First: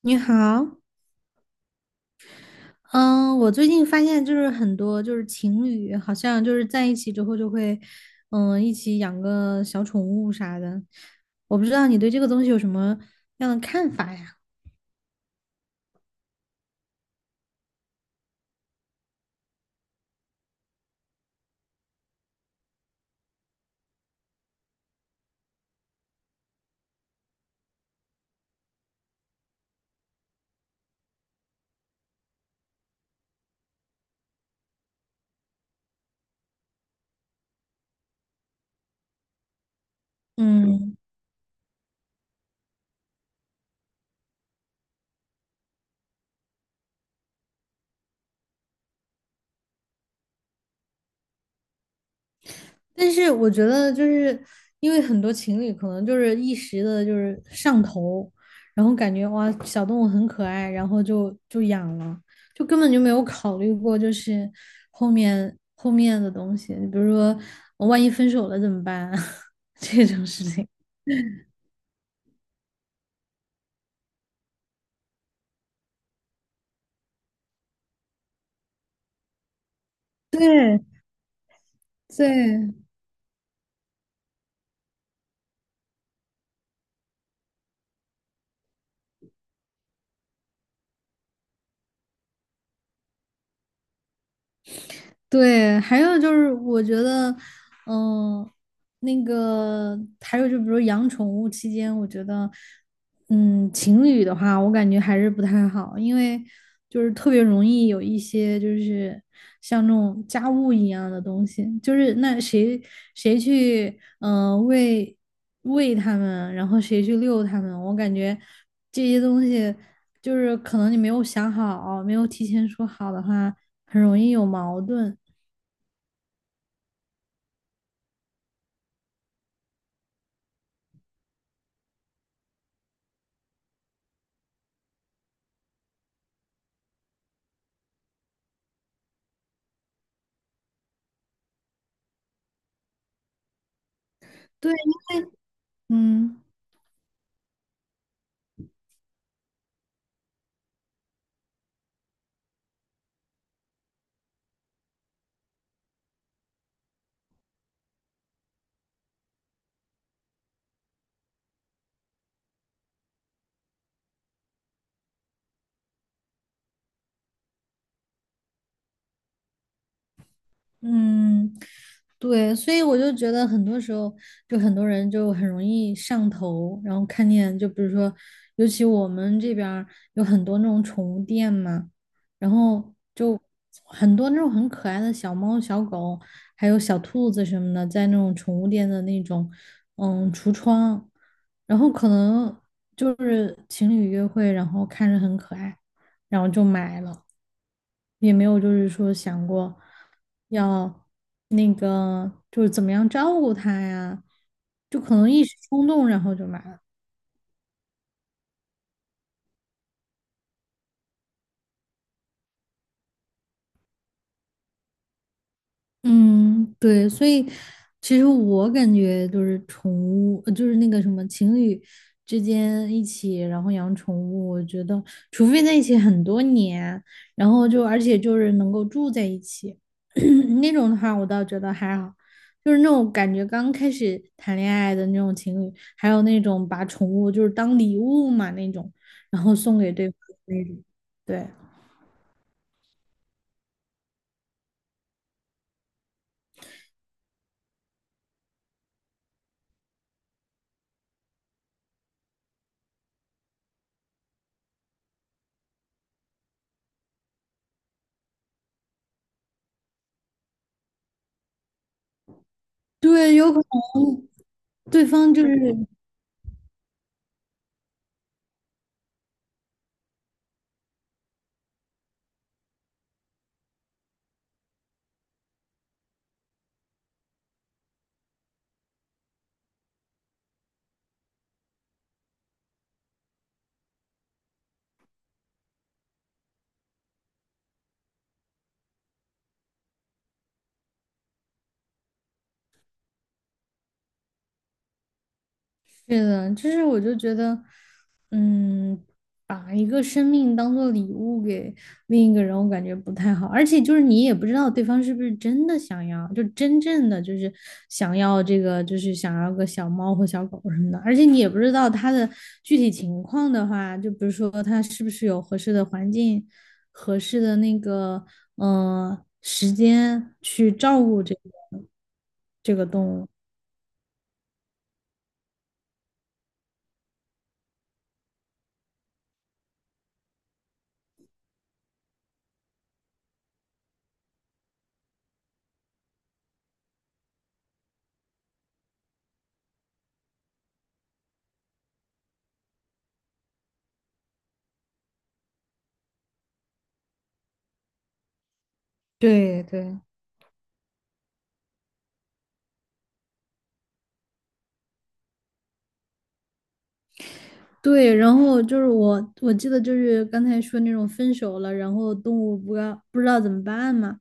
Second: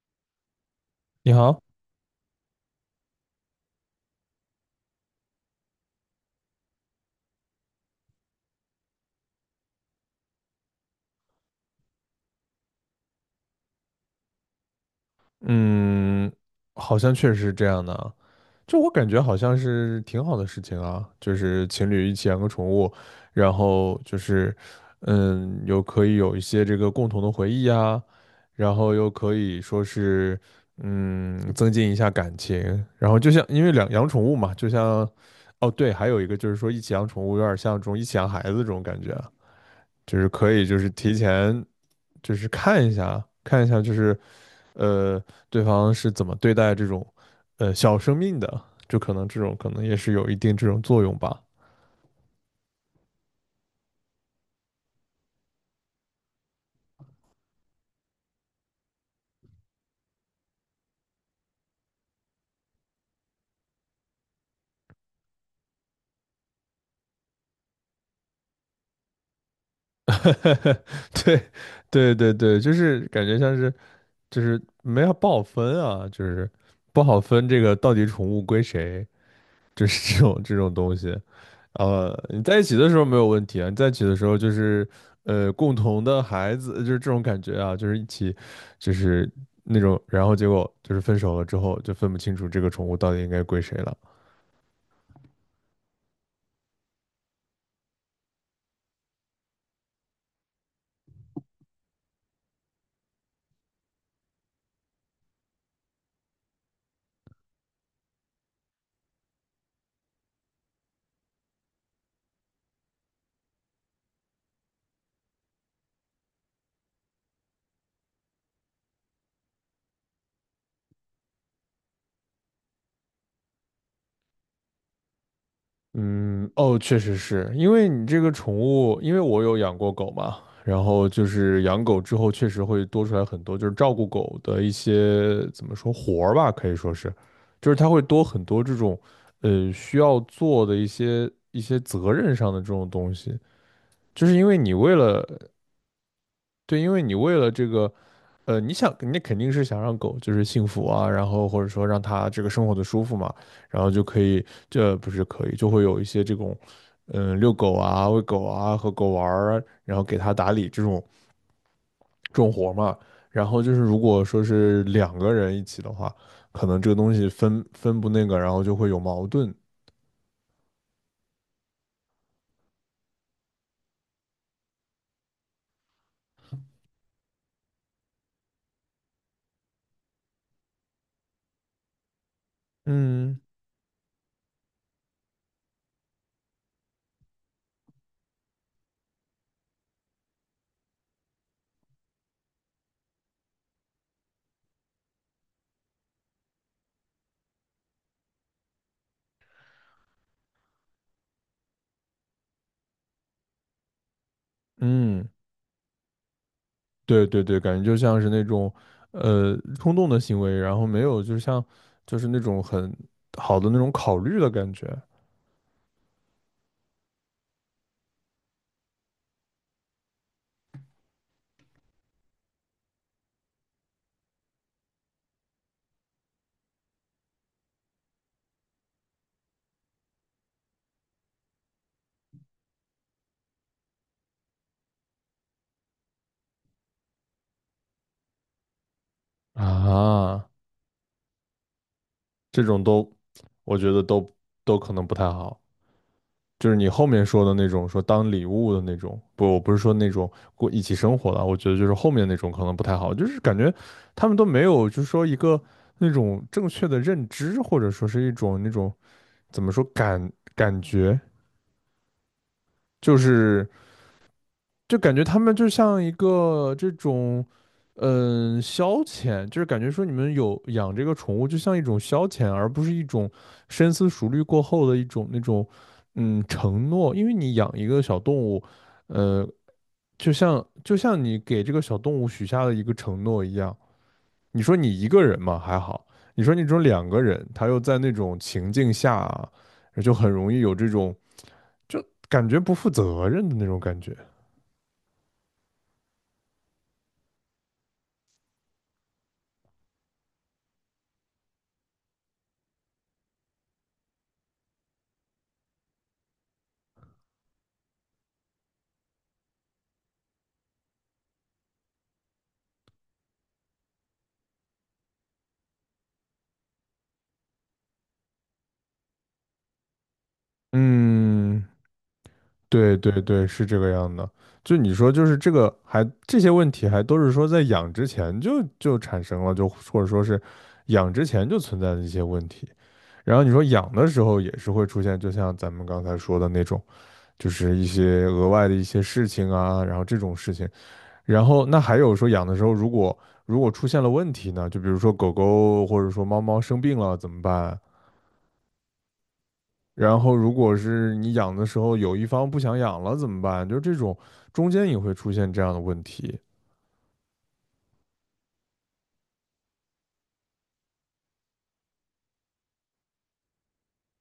你好，你好。嗯，我最近发现就是很多就是情侣好像就是在一起之后就会，一起养个小宠物啥的。我不知道你对这个东西有什么样的看法呀？嗯，好像确实是这样的啊。就我感觉好像是挺好的事情啊，就是情侣一起养个宠物，然后就是，又可以有一些这个共同的回忆呀，然后又可以说是，增进一下感情。然后就像因为两养宠物嘛，就像，哦对，还有一个就是说一起养宠物有点像这种一起养孩子这种感觉啊，就是可以就是嗯，提前就是看一下看一下就是。呃，对方是怎么对待这种小生命的，就可能这种可能也是有一定这种作用吧。但是我觉得，就是因为很多情侣可能就是一时的，就是上头，然后感觉哇，小动物很可爱，然后就养了，就根本就没有考虑过，就是后面的东西，比如说万一分手了怎么办啊 这种事情。对，对对对，就是感觉像是就是没有不好分啊，就是不好分这个到底宠物归谁，就是 这种对东西。你在一对，起的时候没有问题啊，你在一起的时候就是共同的孩子，就是这种感觉啊，就是一起就是那种，然后结果就是分手了之后就分不清楚这个宠物到底应该归谁了。对，还有就是我觉得，嗯、那个还有就比如养宠物期间，我觉得，情侣的话，我感觉还是不太好，因为就是特别容易有一些就是像那种家务一样的东西，就是那谁去，喂它们，然后谁去遛它们，我感觉这些东西就是可能你没有想好，没有提前说好的话，很容易有矛盾。嗯，哦，确实是因为你这个宠物，因为我有养过狗嘛，然后就是养狗之后，确实会多出来很多，就是照顾狗的一些怎么说活儿吧，可以说是，就是它会多很多这种，需要做的一些责任上的这种东西。就是因为对，你为了嗯对，因为你为了这个，你想，你肯定是想让狗就是幸福啊，然后或者说让它这个生活的舒服嘛，然后就可以，这不是可以，就会有一些这种，遛狗啊、喂狗啊、和狗玩儿，然后给它打理这种重活儿嘛。然后就是如果说是两个人一起的话，可能这个东西分不那个，然后就会有矛盾。嗯，对，所以我就觉得很多时候，就很多人就很容易上头，然后看见，就比如说，尤其我们这边儿有很多那种宠物店嘛，然后嗯就很多那种很可爱的小猫、小狗，还有小兔子什么的，在那种宠物店的那种橱窗，然后可能就是情侣约会，然后看着很可爱。然后就买了，也没有就是说想过要那个就是怎么样照顾他呀，就可嗯。能一时冲动，然后就买了。对对对，感觉就像是那种，冲动的行为，然后没有，就像就是那种很好的那种考虑的感觉嗯，对，所以其实我感觉就是宠物，就是那个什么情侣之间一起，然后养宠物，我觉得除非在一起很多年，然后就而且就是能够住在一起 那种的话，我倒觉得还好。就是那种感觉刚开始谈恋爱的那种情侣，还有那种把宠物就是当礼物嘛那种，然后送给对方啊。的那种，对。这种都，我觉得都可能不太好。就是你后面说的那种，说当礼物的那种，不，我不是说那种过一起生活的，我觉得就是后面那种可能不太好，就是感觉他们都没有，就是说一个那种正确的认知，或者说是一种那种怎么说感觉，就对，有可是。能就对感觉方他就们就是像一个这种，消遣，就是感觉说你们有养这个宠物，就像一种消遣，而不是一种深思熟虑过后的一种那种，承诺。因为你养一个小动物，呃，就像你给这个小动物许下的一个承诺一样。你说你一个人嘛还好，你说你这种两个人，他又在那种情境下啊，就很容易有这种就感觉不负责任的那种感觉。是的，就是我就觉得，嗯，把一个生命当做礼物给另一个人，我感觉不太好。而且就是你也不知道对方是不是真的想要，就真正的就是想要这个，就是想要个小猫或小狗什么的。而且你也不知道他的具体情况的话，就比如说他是不是有合适的环境、合适的那个时间去照顾这个嗯。这个对动对物。对，是这个样的。就你说，就是这个还这些问题还都是说在养之前就产生了，就或者说是养之前就存在的一些问题。然后你说养的时候也是会出现，就像咱们刚才说的那种，就是一些额外的一些事情啊，然后这种事情。然后那还有说养的时候，如果出现了问题呢，就比如说狗狗或者说猫猫生病了怎么办？对对。然后，如果是你养的时候有一方不想养了怎么办？就是这种中间也会出现这样的问题。对，然后就是我记得就是刚才说那种分手了，然后动物不知道怎么办嘛，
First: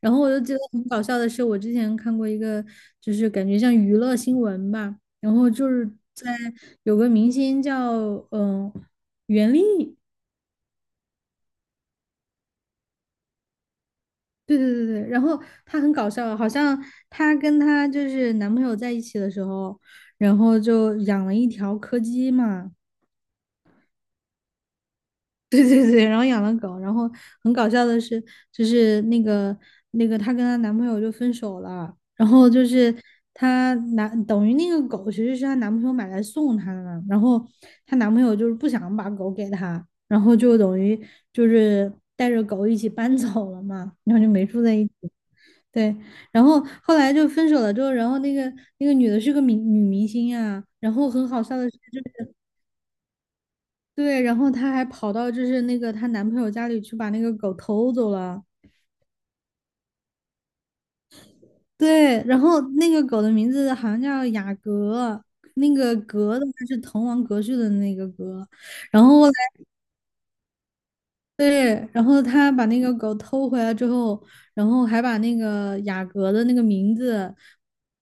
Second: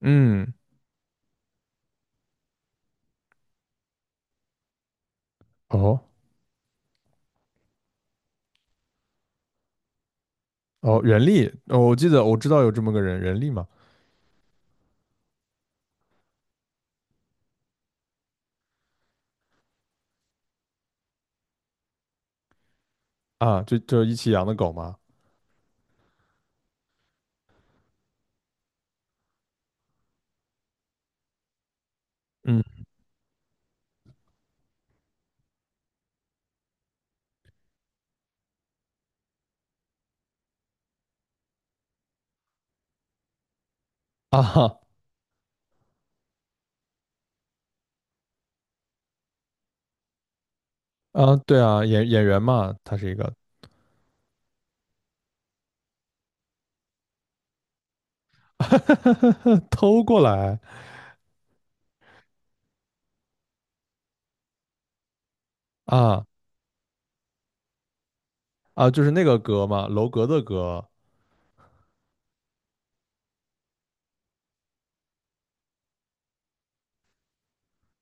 然后我就嗯，记得很搞笑的是，我之前看过一个，就是感觉像娱乐新闻吧，然后就是哦在有个明星叫嗯、袁立，哦，人力。哦，我记得我知道有这么个人，人力嘛。对对对对，然后她很搞笑，好像她跟她就是男朋友在一起的时候，然后就养了一条柯基嘛，啊，就一起养的狗嘛。对对对，然后养了狗，然后很搞笑的是，就是那个她跟她男朋友就分手了，然后嗯，就是等于那个狗其实是她男朋友买来送她的嘛，然后她男朋友就是不想把狗给她，然后就等于就是带着狗一起搬走了嘛，然后就啊没住在哈。一起。对，然后后来就分手了之后，然后那个女的是个女明星呀，然后很啊，好笑对的是，啊，就演是员嘛，他是一个 对，然后她还跑到就是那个她男朋友家里去把那个狗偷走了。偷过来。对，然后那个狗的名字好像叫雅阁，那个啊阁的话是滕王阁序的那个阁。啊，就然是后那后来个格嘛，楼阁的阁。对，然后她把那个狗偷回来之后，然后还把那个雅阁的那个名字，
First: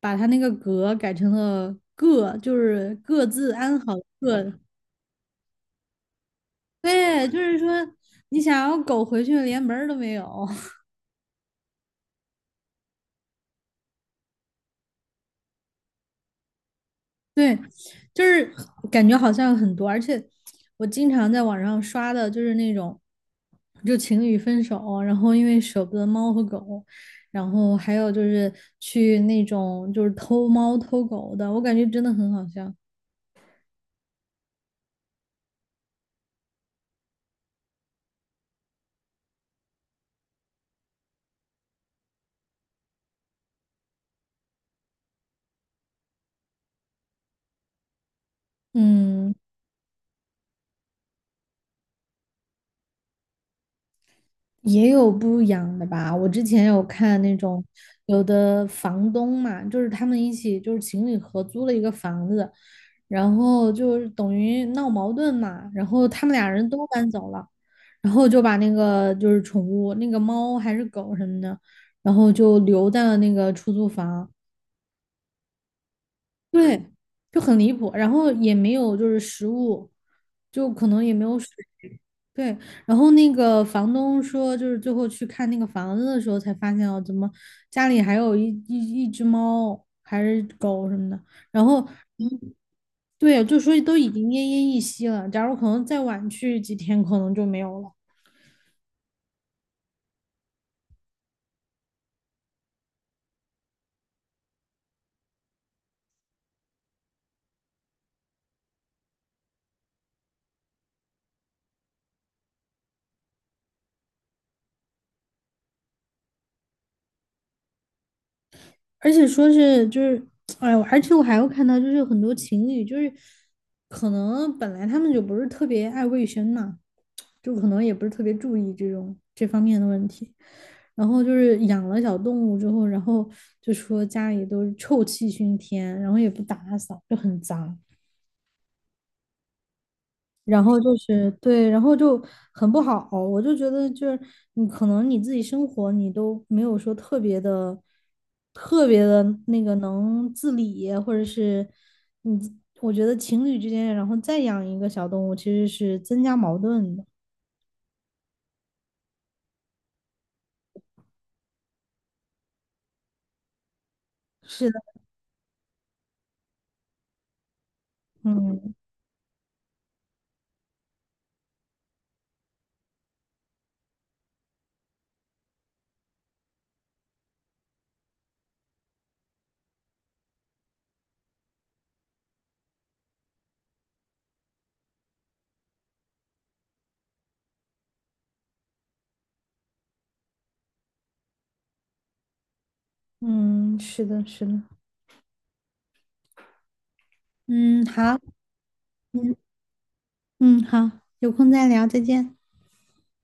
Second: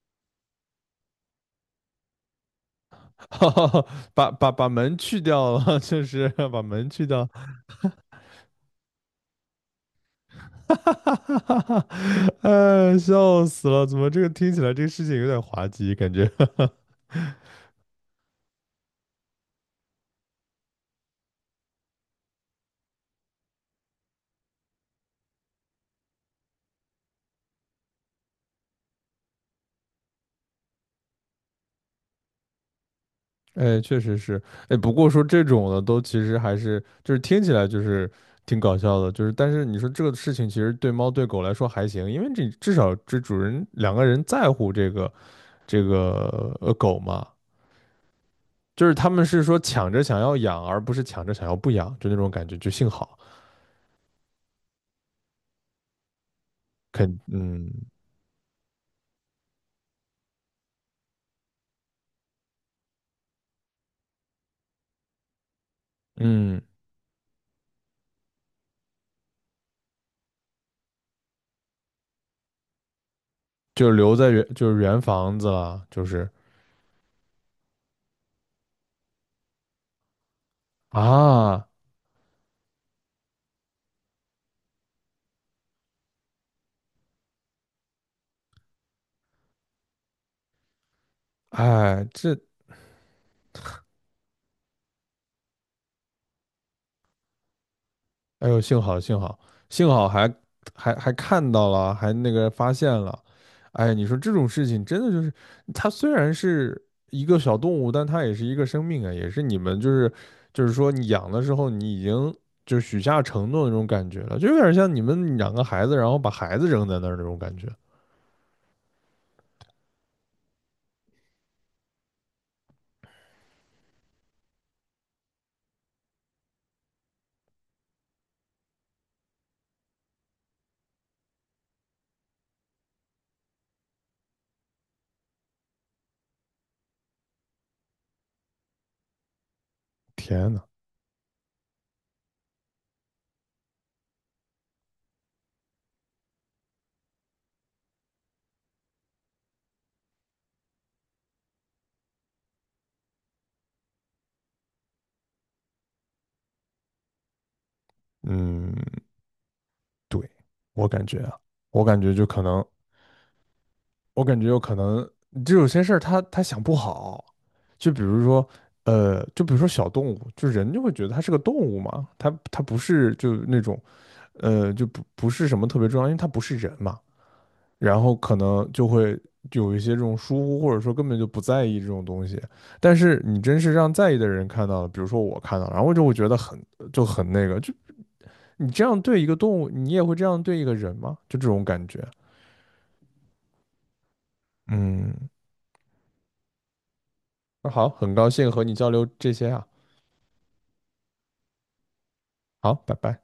把她那个阁改成了个，就是各自安好的 把把各。把门去掉了，就是把门去掉。对，就是说你想要狗回去连门儿都没有。哈，哎，笑死了！怎么这个听起来这个事情有点滑稽，感觉。对，就是感觉好像很多，而且我经常在网上刷的就是那种，就情侣分手，然后因为舍不得猫和狗，然后还有就是去那种就是偷猫偷狗的，我感觉真的很好笑。哎，确实是。哎，不过说这种的都其实还是就是听起来就是挺搞笑的，就是但是你说这个事情其实对猫对狗来说还行，因为这至少这主人两个人在乎这个狗嘛。就是他们嗯，是说抢着想要养，而不是抢着想要不养，就那种感觉，就幸好也有不养的吧？我之前有看那种嗯有的房东嘛，就是他们一起就是情侣合租了一个房子，然后就是等于闹矛盾嘛，然后他们俩嗯。人都搬走了，然后就把那个就是宠物那个猫还是狗什么的，然后就留在了那个出租就留在房，原就是原房子了，就是。对，就很离谱，然后也没有就是食物，就可能也没有水啊，对，然后那个房东说，就是最后去看那个房子的时候，才发现哦，怎么家里还有一只猫还是狗什么的。然后，哎，嗯这，对，就说都已经奄奄一息了。假如可能再晚去几天，可能就没有了。哎呦，幸好幸好幸好还看到了，还那个发现了。哎，你说这种事情真的就是，它虽然是一个小动物，但它也是一个生命啊，也是你们就是说你养的时候，你已经就是许下承诺的那种感觉了，就有点像你们养个孩子，然后把孩子扔在那儿那种感觉。而且说是就是，哎，我而且我还有看到，就是很多情侣，就是可能本来他们就不是特别爱卫生嘛，就可能也不是特别注意这种这方面的问题，然后就是养了小动物之后，然后就说家里都是臭气熏天，然后也不打扫，就很脏。天呐。然后就是对，然后就很不好，我就觉得就是你可能你自己生活你都没有说特别的、特别的那个能自理，或者是你自，我觉得情侣之间，然后再养一个小动物其实是增加矛盾的。嗯，对，我感觉啊，我感觉就可能，我感觉有是可的，能，就有些事儿他想不好。就比如说，嗯小动物，就人就会觉得它是个动物嘛，它不是就那种，就不是什么特别重要，因为它不是人嘛，然后可能就会有一些这种疏忽，或者说根本就不在意这种东西。但是你真是让在意的人看到了，比如说我看到了，然后就会觉得就很那个，就你这样对一个动物，你也会这样对一个人吗？就这种感觉。嗯，是的，是的，嗯，那嗯，好，很好，高兴和你交流这嗯些啊。嗯，好，有空再聊，再见。好，拜拜。